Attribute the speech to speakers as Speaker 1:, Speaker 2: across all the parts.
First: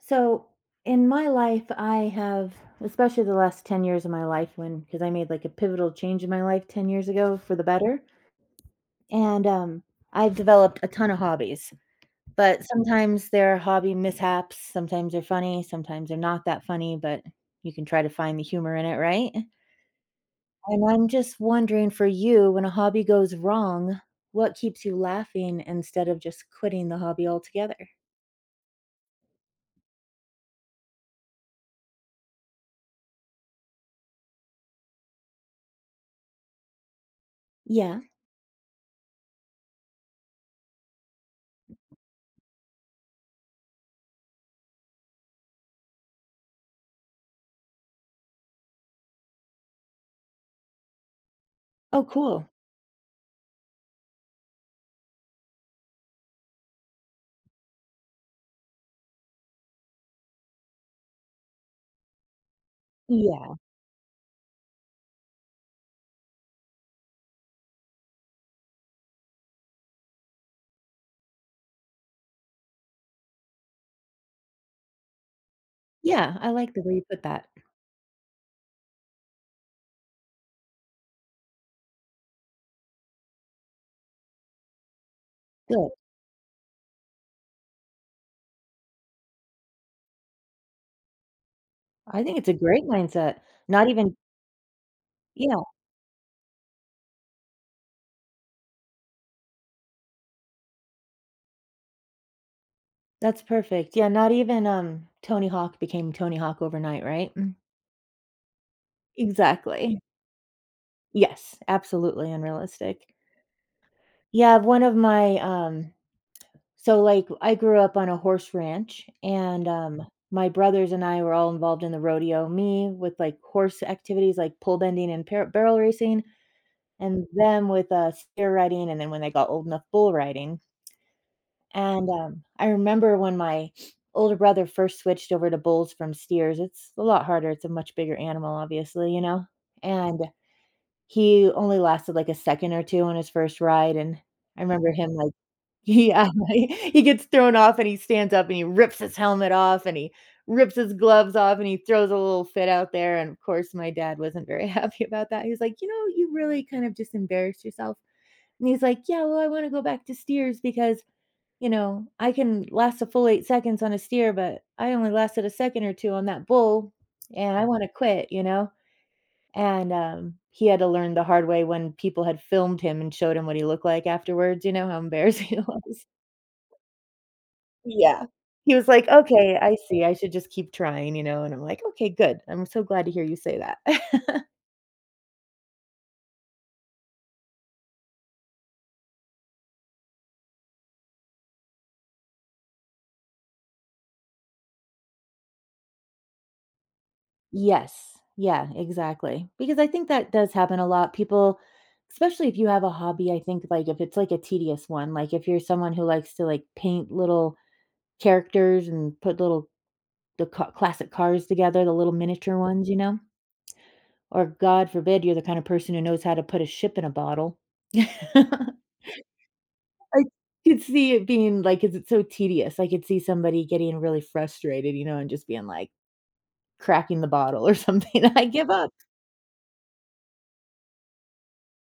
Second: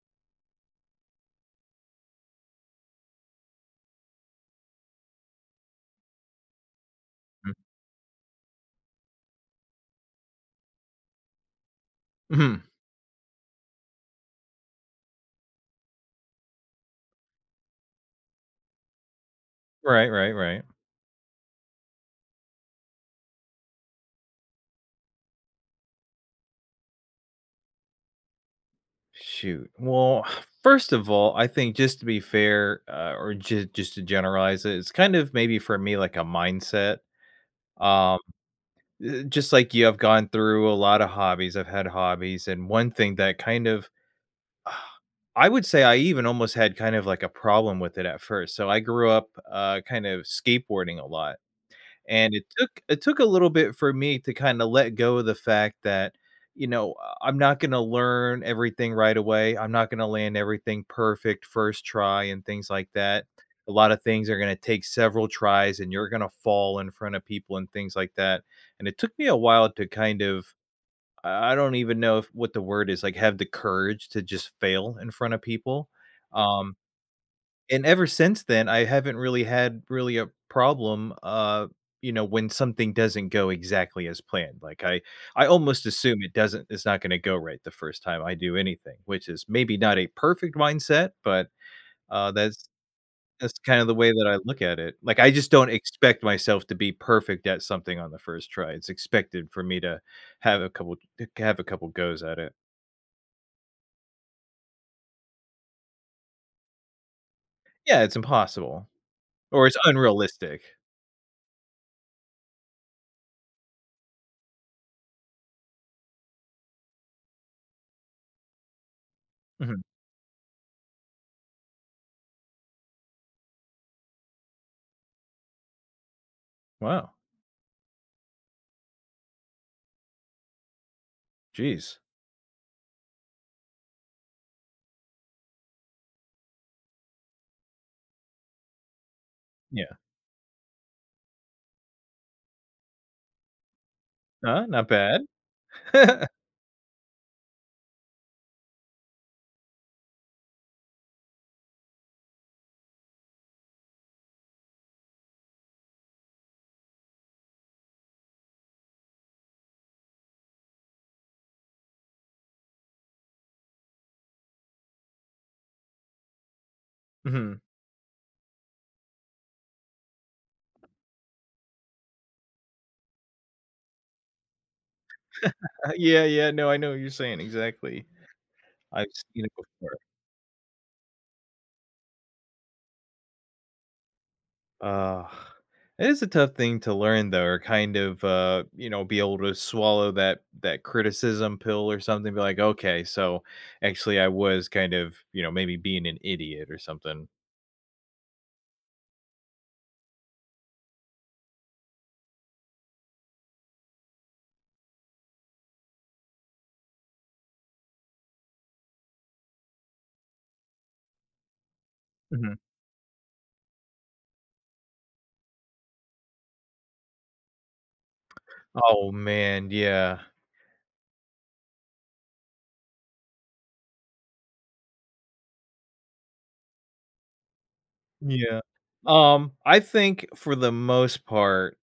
Speaker 1: So, in my life, I have especially, the last 10 years of my life when 'cause I made, like, a pivotal change in my life 10 years ago
Speaker 2: Mm.
Speaker 1: for the better, and, um, I've developed a ton of hobbies, but
Speaker 2: Mhm.
Speaker 1: sometimes, there are hobby mishaps, sometimes they're funny, sometimes they're not that funny, but you can try to find the humor in it, right?
Speaker 2: Right, right, right.
Speaker 1: And I'm just wondering, for you, when a hobby goes wrong, what keeps you laughing, instead of just quitting the hobby altogether?
Speaker 2: Shoot, well, first of all, I think, just to be fair, uh or just just to generalize it, it's kind of, maybe, for me, like, a mindset.
Speaker 1: Yeah.
Speaker 2: Um eh eh just like you have gone through a lotta hobbies, I've had hobbies, and one thing that kind of I would say, I even almost had kind of, like, a problem with it at first So I grew up, uh, kind of, skateboarding a lot,
Speaker 1: Oh,
Speaker 2: and it
Speaker 1: cool.
Speaker 2: took it took a little bit for me to kinda let go of the fact that, you know, I I'm not gonna learn everything right away, I'm not gonna land everything perfect 1st try, and things like that.
Speaker 1: Yeah.
Speaker 2: A lotta things are gonna take several tries, and you're gonna fall in front of people and things like that, and it took me a while to kind of I I don't even know if what the word is like, have the courage to just fail in front of people,
Speaker 1: Yeah. I like
Speaker 2: um,
Speaker 1: the way you put that.
Speaker 2: and ever since then, I haven't really had, really, a problem, uh, you know, when something doesn't go exactly as planned, like, I I almost
Speaker 1: Good.
Speaker 2: assume it doesn't it's not gonna go right the 1st time I do anything, which is maybe not a perfect mindset, but,
Speaker 1: I
Speaker 2: uh,
Speaker 1: think it's a
Speaker 2: that's
Speaker 1: great mindset.
Speaker 2: that's kind of
Speaker 1: Not
Speaker 2: the way
Speaker 1: even
Speaker 2: that I look at it. Like, I just
Speaker 1: Yeah.
Speaker 2: don't expect myself to be perfect at something on the 1st try, it's expected for me to have a couple c to have a couple goes at it.
Speaker 1: That's perfect, yeah, not even, um, Tony Hawk became Tony Hawk overnight, right? Mm.
Speaker 2: Yeah, it's impossible. Or, it's
Speaker 1: Exactly.
Speaker 2: unrealistic.
Speaker 1: Yes, absolutely unrealistic. Yeah, one of my, um so, like, I grew up on a horse ranch, and,
Speaker 2: Mhm.
Speaker 1: um, my brothers and I were all involved in the rodeo, me with, like, horse activities, like, pole bending and pear barrel racing,
Speaker 2: Wow.
Speaker 1: and them with, uh, steer riding, and then when they got old enough, bull riding
Speaker 2: Jeez.
Speaker 1: ...and, um, I remember when my older brother first switched over to bulls from steers, it's a lot harder, it's a much bigger animal, obviously, you know,
Speaker 2: Yeah.
Speaker 1: and, he only lasted, like, a second or 2 on his 1st ride, and I
Speaker 2: Uh, not
Speaker 1: remember him,
Speaker 2: bad.
Speaker 1: like, he, um, I he gets thrown off, and he stands up, and he rips his helmet off, and he rips his gloves off, and he throws a little fit out there, and, of course, my dad wasn't very happy about that, he was like, "You know, you really, kind of, just, embarrassed yourself." and he's like, "Yeah, well, I wanna go back to steers, because, you know, I can last a full 8 seconds on a steer, but I only lasted a second or 2 on that bull, and
Speaker 2: Mhm.
Speaker 1: I wanna quit, you know?" and, um, he had to learn the hard way when people had filmed him and showed him what he looked like afterwards, you know how embarrassing it was.
Speaker 2: Yeah, yeah, no I know what you're saying exactly,
Speaker 1: Yeah. He was
Speaker 2: I've
Speaker 1: like,
Speaker 2: seen it
Speaker 1: "Okay, I
Speaker 2: before.
Speaker 1: see, I should just keep trying, you know." and, I'm like, "Okay, good, I'm so glad to hear you say that."
Speaker 2: Ugh. It is a tough thing to learn, though, or kind of, uh, you know, be able to swallow that that criticism pill or something, be like, "Okay, so, actually, I was kind of, you know, maybe being an idiot or something."
Speaker 1: Yes. Yeah, exactly, because I think that does happen a lot, people especially if you have a hobby, I think, like, if it's, like, a tedious one, like, if you're someone who likes to, like, paint little characters and put little the ca classic cars together, the little miniature
Speaker 2: Mhm.
Speaker 1: ones, you know? Or, god forbid, you're the kinda person who knows how to put a ship in a bottle.
Speaker 2: Oh, man, yeah.
Speaker 1: I could see it being like 'Cause it's so tedious, I could see somebody getting really frustrated, you know, and just being, like, cracking the bottle or something, "I
Speaker 2: Yeah.
Speaker 1: give up!"
Speaker 2: Um, I think for the most part,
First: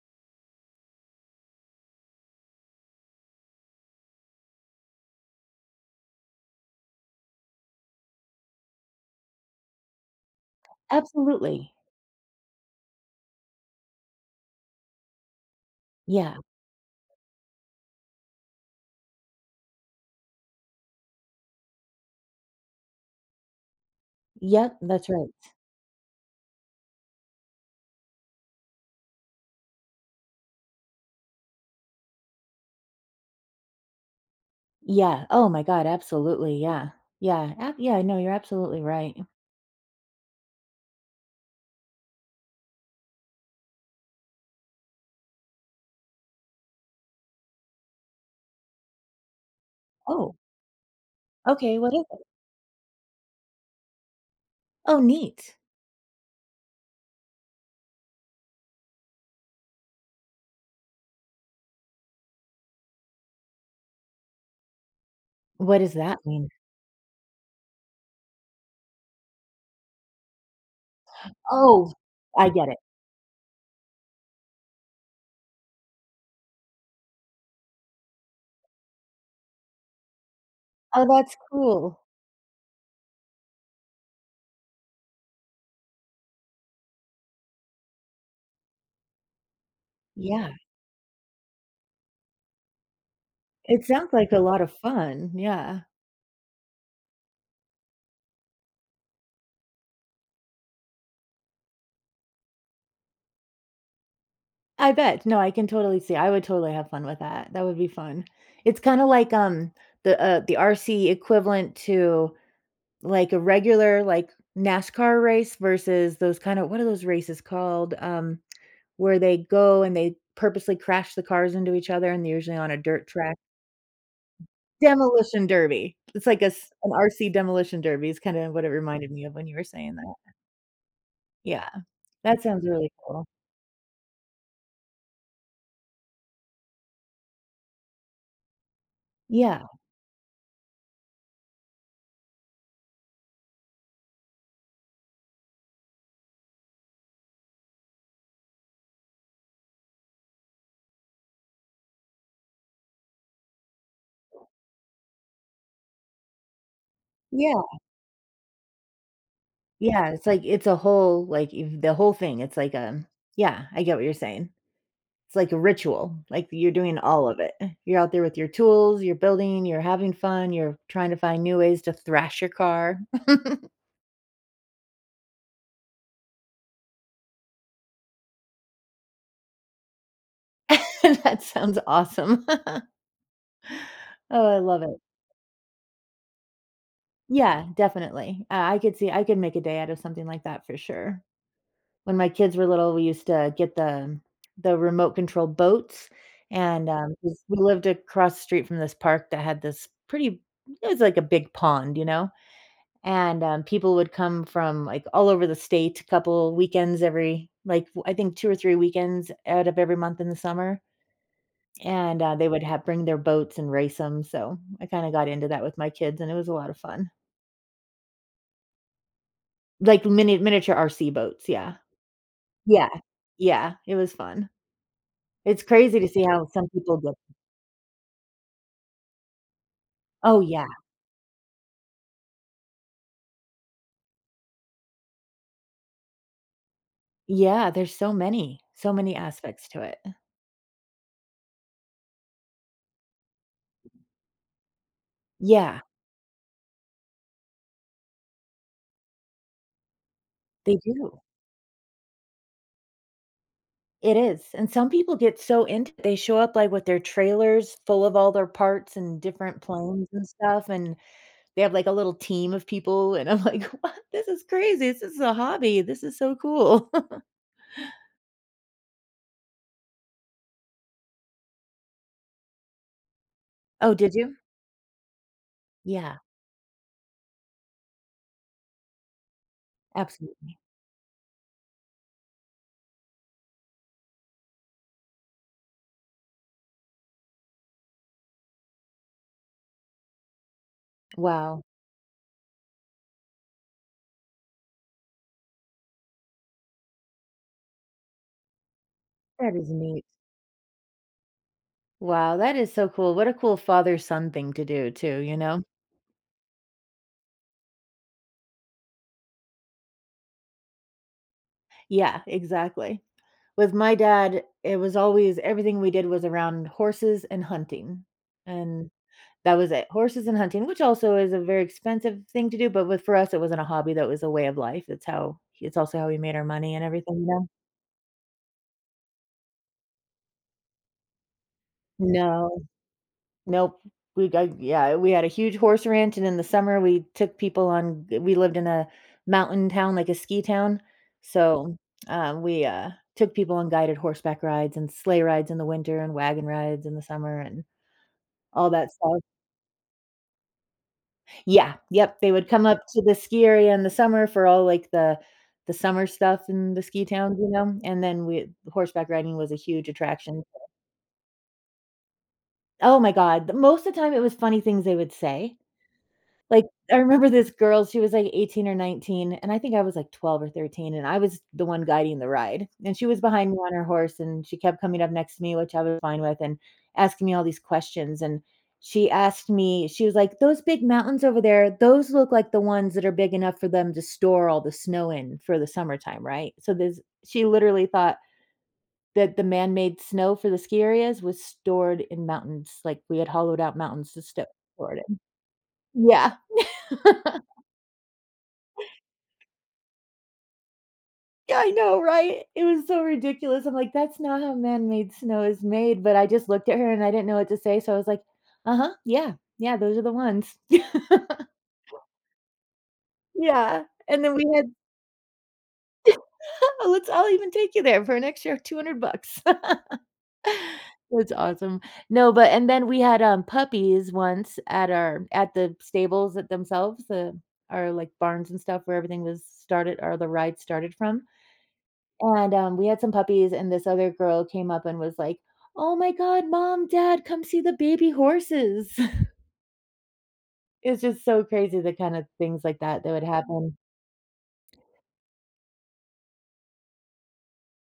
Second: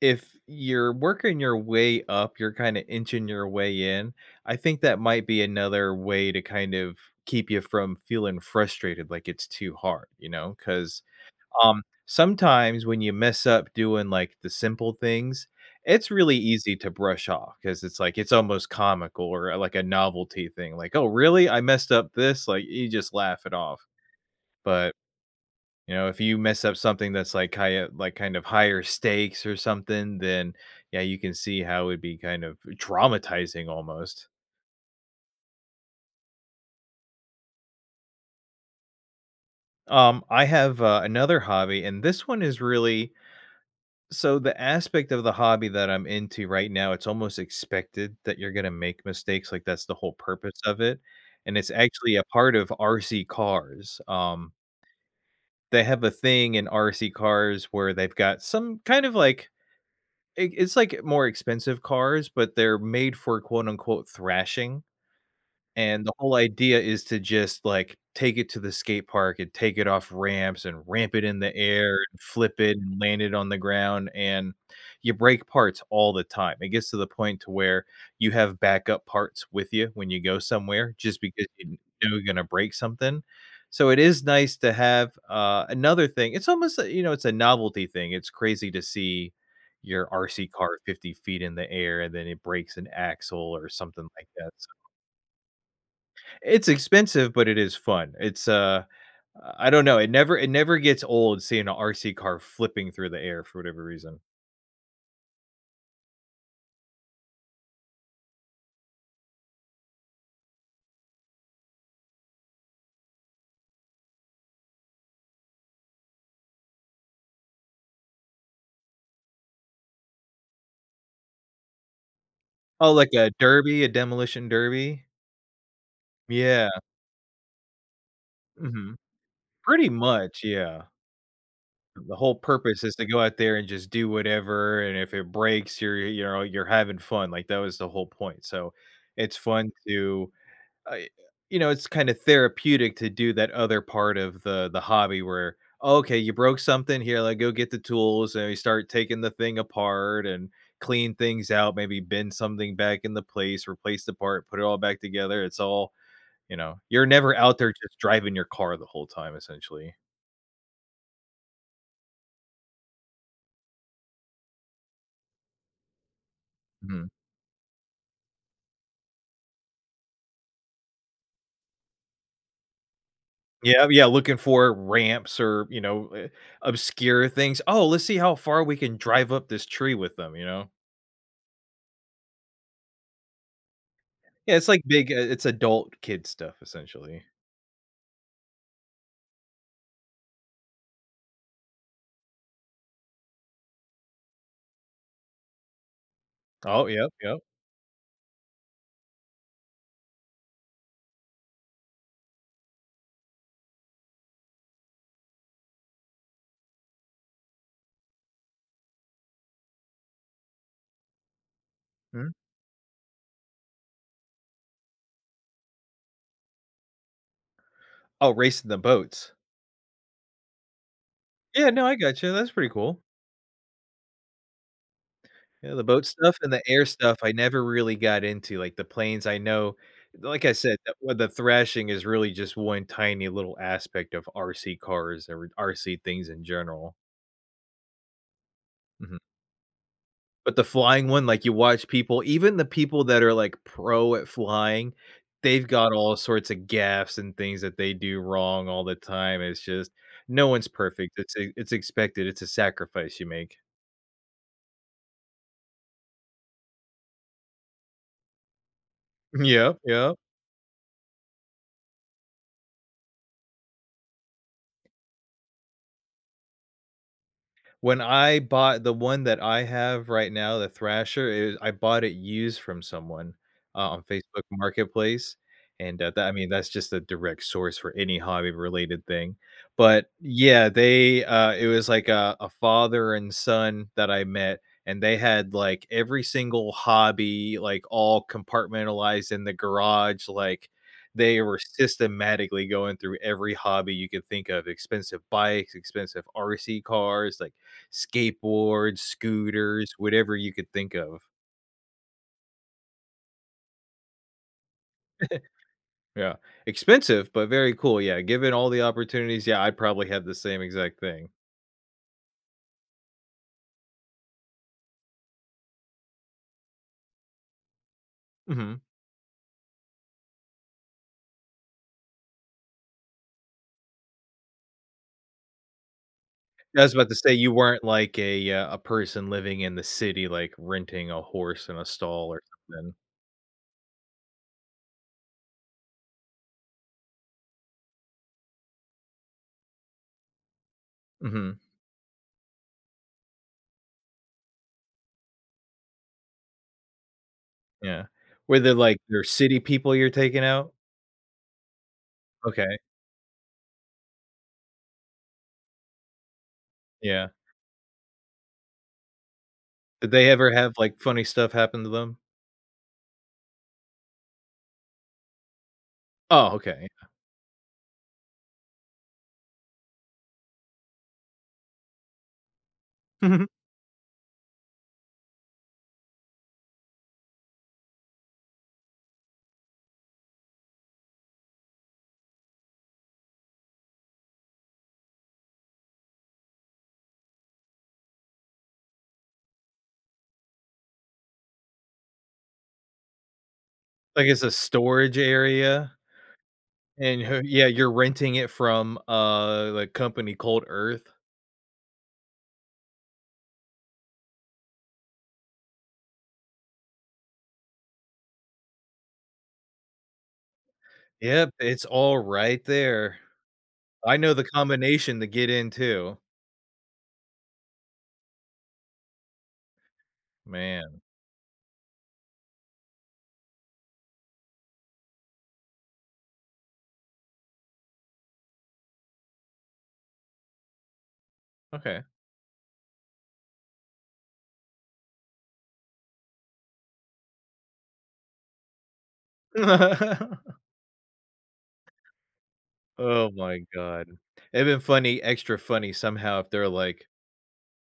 Speaker 2: if you're working your way up, you're kinda inching your way in, I think that might be another way to kind of keep ya from feeling frustrated, like, it's too hard, you know? 'Cause,
Speaker 1: Absolutely.
Speaker 2: um, sometimes when you mess up doing, like, the simple things, it's really
Speaker 1: Yeah.
Speaker 2: easy to brush off 'cause it's like, it's almost comical or, uh, like a novelty thing, like, "Oh, really? I messed up this?" like, you just laugh it off.
Speaker 1: Yep,
Speaker 2: But,
Speaker 1: that's right.
Speaker 2: you know, if you mess up something that's, like, highe like, kind of higher stakes or something, then, yeah, you can see how it'd be kind of, uh, traumatizing almost.
Speaker 1: Yeah, oh my god, absolutely, yeah. Yeah, eh yeah, no, you're absolutely right.
Speaker 2: Um, I have, uh, another hobby, and this one is really so the aspect of the hobby that I'm into right now, it's almost expected that you're gonna make mistakes, like, that's the whole
Speaker 1: Oh.
Speaker 2: purpose of it, and it's
Speaker 1: Okay, what is
Speaker 2: actually a
Speaker 1: it?
Speaker 2: part of RC cars, um
Speaker 1: Oh, neat.
Speaker 2: They have a thing in RC cars where they've got some, kind of, like i it's like more expensive cars, but they're made for quote, unquote, "thrashing?"
Speaker 1: What does
Speaker 2: And the
Speaker 1: that
Speaker 2: whole
Speaker 1: mean?
Speaker 2: idea is to just, like, take it to the skate park, and take it off ramps, and ramp it in the
Speaker 1: Oh,
Speaker 2: air, and
Speaker 1: I
Speaker 2: flip
Speaker 1: get
Speaker 2: it,
Speaker 1: it.
Speaker 2: and land it on the ground, and you break parts all the time; it gets to the point to where you have backup parts with you, when you go somewhere,
Speaker 1: Oh,
Speaker 2: just
Speaker 1: that's
Speaker 2: because you
Speaker 1: cool.
Speaker 2: know you're gonna break something, so it is nice to have, uh another thing it's almost, you know, it's a novelty thing, it's crazy to see your
Speaker 1: Yeah.
Speaker 2: RC car 50 ft in the air, and then it breaks an axle, or
Speaker 1: It
Speaker 2: something
Speaker 1: sounds
Speaker 2: like
Speaker 1: like a
Speaker 2: that,
Speaker 1: lot
Speaker 2: so
Speaker 1: of fun, yeah.
Speaker 2: It's expensive, but it is fun, it's, uh I don't know, it never it never gets old seeing a RC car flipping through the air, for whatever reason.
Speaker 1: I bet, no, I can totally see, I would totally have fun with that, that would be fun. It's kinda like, um, the, uh, the RC equivalent to, like, a regular, like, NASCAR race versus those kinda what are those races called, um, where they go and they purposely crash the cars into each other, and they're usually on a
Speaker 2: Oh,
Speaker 1: dirt
Speaker 2: like a
Speaker 1: track?
Speaker 2: derby a demolition derby?
Speaker 1: Demolition derby! It's like
Speaker 2: Yeah.
Speaker 1: s an RC demolition derby is kinda what it
Speaker 2: Mhm,
Speaker 1: reminded me of when you were
Speaker 2: pretty
Speaker 1: saying that.
Speaker 2: much, yeah.
Speaker 1: Yeah,
Speaker 2: The whole
Speaker 1: that sounds
Speaker 2: purpose
Speaker 1: really
Speaker 2: is to go
Speaker 1: cool.
Speaker 2: out there and just do whatever, and if it breaks, you're you're, you know, you're having fun, like, that was the whole point, so, it's
Speaker 1: Yeah.
Speaker 2: fun to, uh you know, it's kinda therapeutic to do that other part of the the hobby where, "Oh, okay, you broke something here, like, go get the tools," and we start taking the thing apart and clean things out, maybe bend something back into place, replace the part, put it all back together. It's all, you know, you're never out
Speaker 1: Yeah.
Speaker 2: there just driving your car the whole time, essentially.
Speaker 1: Yeah, it's, like, it's a whole, like, eve the whole thing, it's like a yeah, I get what you're saying. It's like a ritual, like, th you're doing
Speaker 2: Mhm.
Speaker 1: all of it. You're out there with your tools, you're building, you're having fun, you're trying to find new ways to thrash your car.
Speaker 2: Yeah, yeah, looking for ramps or, you know, eh, obscure things, "Oh, let's see how far we can drive up this tree with them," you know?
Speaker 1: That sounds awesome. Oh,
Speaker 2: Yeah,
Speaker 1: I
Speaker 2: it's
Speaker 1: love
Speaker 2: like
Speaker 1: it.
Speaker 2: big i it's adult kid stuff, essentially.
Speaker 1: Yeah, definitely, uh I could see I could make a day out of something like that for sure. When my kids were little, we used to get the the remote control boats,
Speaker 2: Oh,
Speaker 1: and,
Speaker 2: yep,
Speaker 1: um,
Speaker 2: yep.
Speaker 1: jus we lived across the street from this park that had this pretty it was like a big pond, you know? And, um, people would come from, like, all over the state a couple weekends every like, I think 2 or 3 weekends out of every month in the summer. And,
Speaker 2: Hm.
Speaker 1: uh, they would have bring their boats and race 'em, so, I kinda got into that with my kids, and it was a lot of fun.
Speaker 2: Oh, racing the boats.
Speaker 1: Like mini miniature RC boats,
Speaker 2: Yeah,
Speaker 1: yeah
Speaker 2: no, I gotcha, that's pretty
Speaker 1: Yeah
Speaker 2: cool.
Speaker 1: yeah, it was fun. It's
Speaker 2: Yeah, the
Speaker 1: crazy
Speaker 2: boat
Speaker 1: to see
Speaker 2: stuff
Speaker 1: how
Speaker 2: and the
Speaker 1: some
Speaker 2: air
Speaker 1: people built
Speaker 2: stuff, I never really got into. Like, the planes, I know
Speaker 1: Oh,
Speaker 2: like I
Speaker 1: yeah.
Speaker 2: said, the with the thrashing is really just one tiny little aspect of RC cars or RC things in general.
Speaker 1: Yeah, there's so many. So many
Speaker 2: Mhm.
Speaker 1: aspects to it.
Speaker 2: But the flying one, like, you watch people even the people that are, like, pro at flying, they've
Speaker 1: Yeah.
Speaker 2: got all sorts of gaffes and things that they do wrong all the time. It's just no one's
Speaker 1: They do.
Speaker 2: perfect. It's e it's expected. It's a sacrifice you make.
Speaker 1: It is. And some people get so into it. They show up, like, with their trailers full of all their parts and
Speaker 2: Mhm,
Speaker 1: different
Speaker 2: yep,
Speaker 1: planes
Speaker 2: yep.
Speaker 1: and stuff, and they have, like, a little team of people. And I'm like, "What?” “This is crazy. This is a hobby. This is so cool."
Speaker 2: When I bought the one that I have right now, the thrasher, it I bought it used from someone uh,
Speaker 1: Oh,
Speaker 2: on
Speaker 1: did you?
Speaker 2: Facebook Marketplace, and, that
Speaker 1: Yeah.
Speaker 2: that I mean, that's just a direct source for any hobby-related thing. But,
Speaker 1: Absolutely.
Speaker 2: yeah, they, uh it was like, uh, a father and son that I met, and they had, like, every single hobby, like, all compartmentalized in the garage, like, they were
Speaker 1: Wow.
Speaker 2: systematically going through every hobby you could think of. Expensive bikes, expensive RC cars, like, skateboards,
Speaker 1: That is
Speaker 2: scooters,
Speaker 1: neat.
Speaker 2: whatever you could think of.
Speaker 1: Wow, that is so cool. What a cool father-son thing to do, too, you know?
Speaker 2: Yeah. Expensive, but very cool. Yeah, given all the opportunities, yeah, I'd probably had the same exact thing.
Speaker 1: Yeah, exactly. With my dad, it was always everything we did was around horses and hunting,
Speaker 2: Mhm.
Speaker 1: and that was it. Horses and hunting, which also is a very expensive thing to do, but with for us, it wasn't a hobby, that was a way of life, it's how h it's also how we made our money
Speaker 2: I
Speaker 1: and
Speaker 2: was about to
Speaker 1: everything, you
Speaker 2: say,
Speaker 1: know?
Speaker 2: you weren't like a, uh, a person living in the city, like, renting a horse in a stall, or
Speaker 1: No.
Speaker 2: something.
Speaker 1: Nope. We go Yeah, we had a huge horse ranch, and in the summer, we took people on g We lived in a mountain town, like a ski town,
Speaker 2: Mhm.
Speaker 1: so, uh, we, uh, took people on guided horseback rides, and sleigh rides in the winter, and wagon rides in the summer, and
Speaker 2: Yeah. Were
Speaker 1: all
Speaker 2: they,
Speaker 1: that
Speaker 2: like,
Speaker 1: stuff.
Speaker 2: your city people you're taking out?
Speaker 1: Yeah. Yep, they would come
Speaker 2: Okay.
Speaker 1: up to the ski area in the summer for all, like, the the summer stuff in the ski
Speaker 2: Yeah.
Speaker 1: towns, you know? And then we the horseback riding was a huge
Speaker 2: Did they
Speaker 1: attraction,
Speaker 2: ever
Speaker 1: so
Speaker 2: have, like, funny stuff happen to them?
Speaker 1: Oh my God. The most of the time, it was funny things they would say.
Speaker 2: Oh,
Speaker 1: Like,
Speaker 2: okay.
Speaker 1: I remember this girl. She was, like, 18 or 19, and I think I was, like, 12 or 13. And I was the one guiding the ride. And she was behind me on her horse, and she kept coming up next to me, which I was fine with, and asking me all these questions. And she asked me, she was like, "Those big mountains over there, those look like the ones that are big enough for them to store all the snow in for the summertime. Right?" So this she literally thought that the man-made snow for the ski areas was stored in mountains. Like, we had hollowed out mountains to
Speaker 2: Like, it's
Speaker 1: st
Speaker 2: a
Speaker 1: pour it
Speaker 2: storage
Speaker 1: in.
Speaker 2: area.
Speaker 1: Yeah.
Speaker 2: And her yeah. You're renting it from, uh, like, company called Earth.
Speaker 1: Yeah. I know. Right? It was so ridiculous. I'm like, "That's not how man-made snow is made," but I just looked at her and I didn't know what to say. So I was like, "Uh-huh. Yeah. Yeah. Those are the ones."
Speaker 2: Yep. It's all right there.
Speaker 1: Yeah.
Speaker 2: I
Speaker 1: And
Speaker 2: know
Speaker 1: then
Speaker 2: the
Speaker 1: we had
Speaker 2: combination to get in too.
Speaker 1: Let's I'll even take you there for an extra 200 bucks.
Speaker 2: Man.
Speaker 1: That's awesome. No, but and then we had, um, puppies once at our at the stables at themselves, uh, our, like, barns and stuff where everything was started or the ride started from.
Speaker 2: Okay.
Speaker 1: And, um, we had some puppies, and this other girl came up and was like, "Oh my god. Mom, dad, come see the baby horses." It's just so crazy the kind of things like that, that would
Speaker 2: Oh my
Speaker 1: happen.
Speaker 2: god. And then funny extra funny somehow if they're, like,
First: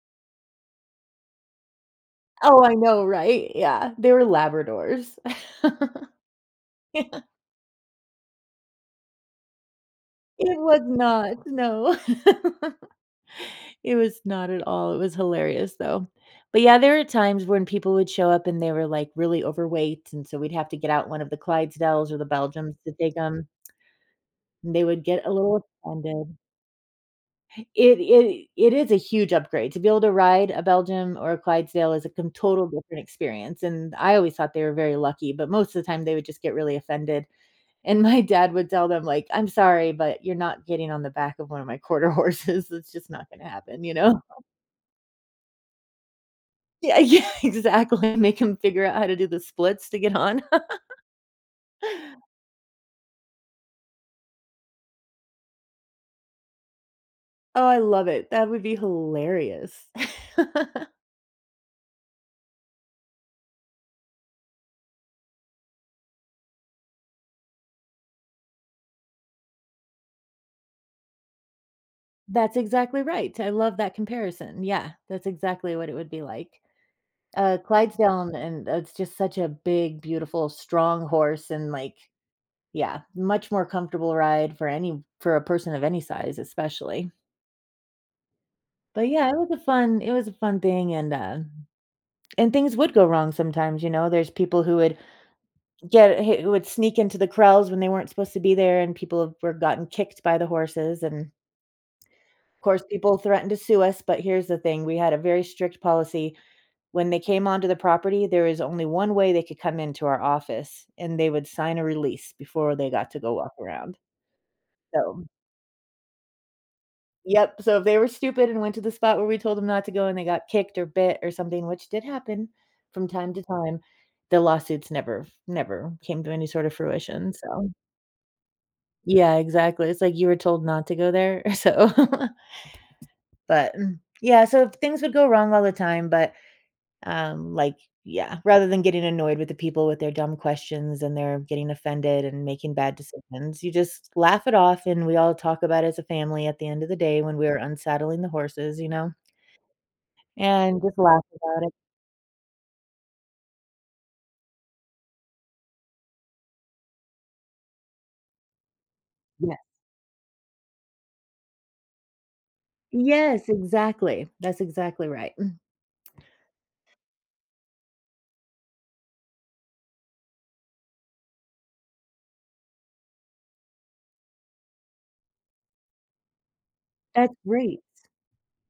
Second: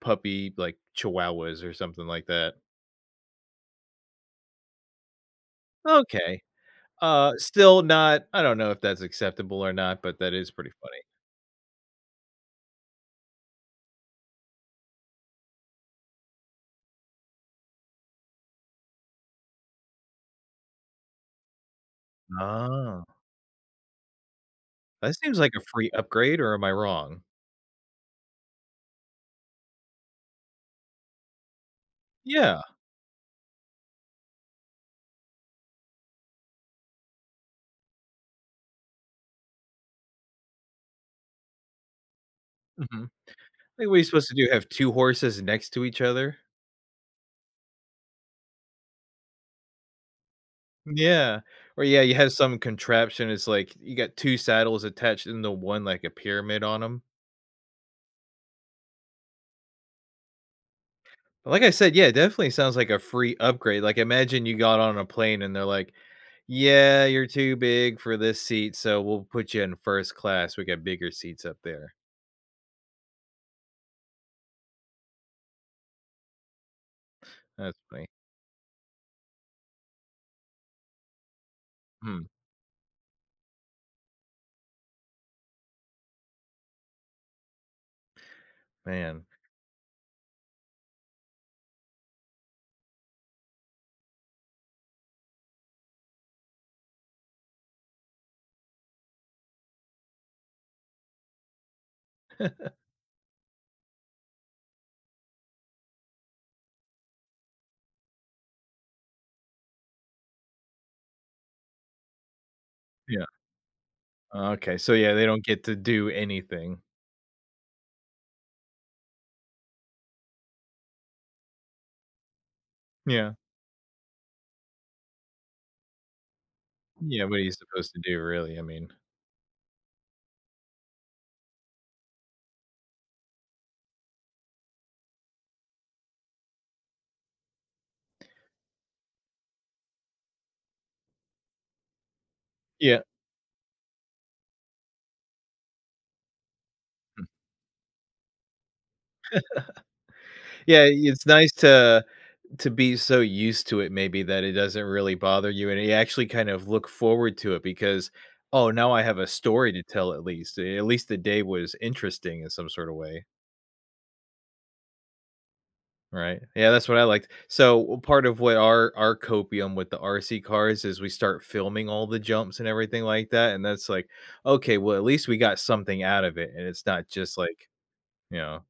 Speaker 2: puppy, like, chihuahuas or something like that.
Speaker 1: Oh, I know. Right? Yeah. They were Labradors.
Speaker 2: Okay.
Speaker 1: Yeah.
Speaker 2: Uh, still not I don't know if that's acceptable or not, but that is
Speaker 1: It
Speaker 2: pretty
Speaker 1: was
Speaker 2: funny.
Speaker 1: not. No. It was not at all. It was hilarious, though. But, yeah, there are times when people would show up and they were, like, really overweight, and so we'd have to get out one of the Clydesdales or the Belgians to
Speaker 2: Oh.
Speaker 1: take 'em. And they would
Speaker 2: That
Speaker 1: get a
Speaker 2: seems like a
Speaker 1: little
Speaker 2: free
Speaker 1: offended.
Speaker 2: upgrade, or am I wrong?
Speaker 1: It it it is a huge upgrade, to be able to ride a Belgian, or a Clydesdale, is a con
Speaker 2: Yeah.
Speaker 1: total different experience, and I always thought they were very lucky, but most of the time, they would just get really offended. And my dad would tell them, like, "I'm sorry, but you're not getting on the back of one of my Quarter Horses, it's
Speaker 2: Mhm.
Speaker 1: just not gonna
Speaker 2: I
Speaker 1: happen,"
Speaker 2: mean,
Speaker 1: you
Speaker 2: what are you're
Speaker 1: know?
Speaker 2: supposed to do, you have 2 horses next to each other?
Speaker 1: Yeah yeah, exactly, make them figure out how to do the splits to get on.
Speaker 2: Yeah. Or, yeah, you have some contraption, it's like you got 2 saddles attached into 1, like, a pyramid on 'em.
Speaker 1: Oh, I love it, that would be hilarious.
Speaker 2: But, like I said, yeah, it definitely sounds like a free upgrade, like, imagine you got on a plane, and they're like, "Yeah, you're too big for this seat, so we'll put you in a first class, we got bigger seats up there."
Speaker 1: That's exactly right, I love that comparison. Yeah, that's exactly what it would be like. Uh,
Speaker 2: That's funny.
Speaker 1: Clydesdale and it's just such a big, beautiful, strong horse and, like
Speaker 2: Hmm.
Speaker 1: Yeah, much more comfortable ride for any for a person of any size, especially. But,
Speaker 2: Man.
Speaker 1: yeah, it was a fun it was a fun thing, and, uh and things would go wrong sometimes, you know, there's people who would get who would sneak into the crawls when they weren't supposed to be there, and people have were gotten kicked by the horses, and Course, people threatened to sue us, but here's the thing, we had a very strict policy. When they came onto the property, there is only one way they could come into our office, and they would sign a release before they got to
Speaker 2: Yeah.
Speaker 1: go walk around.
Speaker 2: Oh, okay, so, yeah,
Speaker 1: So
Speaker 2: they don't get to do anything.
Speaker 1: Yep, so if they were stupid and went to the spot where we told them not to go, and they got kicked, or bit, or something, which did happen from
Speaker 2: Yeah.
Speaker 1: time to time, the lawsuits never f never came to any sort of
Speaker 2: Yeah,
Speaker 1: fruition.
Speaker 2: what are you
Speaker 1: So
Speaker 2: supposed to do, really, I mean.
Speaker 1: Yeah, exactly, it's like you were told not to go there. So But, mm, yeah, so if things would go wrong all the time, but, um, like Yeah, rather than getting annoyed with the people with their dumb questions, and their getting offended, and making bad
Speaker 2: Yeah.
Speaker 1: decisions, you just laugh it off, and we all talk about it as a family at the end of the day
Speaker 2: Hm.
Speaker 1: when we are unsaddling the horses, you know and
Speaker 2: Yeah,
Speaker 1: just laugh
Speaker 2: it's nice
Speaker 1: about it.
Speaker 2: to to be so used to it maybe that it doesn't really bother you, and ya actually kind of look forward to it, because, "Oh, now I have a
Speaker 1: Yes.
Speaker 2: story to tell at least. Uh, at least the day was interesting in some sort of way."
Speaker 1: Yes, exactly. That's exactly right, mm
Speaker 2: Right? Yeah, that's what I liked. So, what part of where our our copium with the RC cars is we start filming all the jumps, and everything like that, and then it's like, "Okay, well, at least we got something out of it," and it's not
Speaker 1: That's
Speaker 2: just, like,
Speaker 1: great.
Speaker 2: you know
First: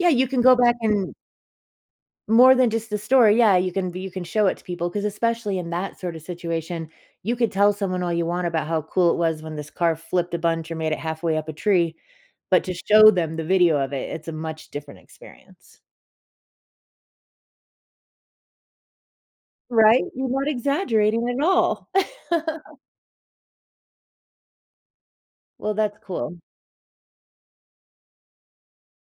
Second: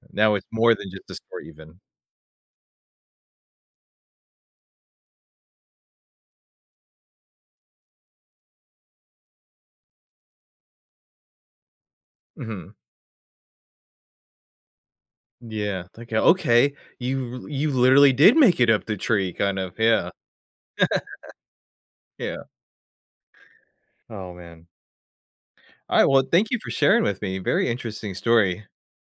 Speaker 1: Yeah, you
Speaker 2: Now
Speaker 1: can
Speaker 2: it's
Speaker 1: go
Speaker 2: more
Speaker 1: back
Speaker 2: than just
Speaker 1: and
Speaker 2: a story even.
Speaker 1: More than just a story. Yeah, you can be you can show it to people, 'cause especially in that sort of situation, you could tell someone all you want about how cool it was when this car flipped a bunch, or made it halfway up a tree, but
Speaker 2: Mhm.
Speaker 1: to show them the video of it, it's a much different experience.
Speaker 2: Yeah, it's like, "Okay, you l you literally did make it up the tree, kind of"
Speaker 1: Right?
Speaker 2: Yeah.
Speaker 1: You weren't exaggerating at all.
Speaker 2: Yeah. Oh, man.
Speaker 1: Well, that's
Speaker 2: Alright, well,
Speaker 1: cool.
Speaker 2: thank you for sharing with me, very interesting story.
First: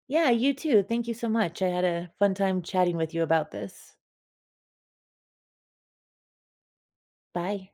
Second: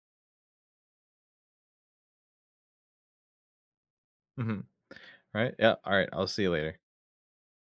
Speaker 1: Yeah, you too, thank you so much, I had a fun time chatting with you about this.
Speaker 2: Mhm. Alright, yeah, alright, I'll see you later.
Speaker 1: Bye.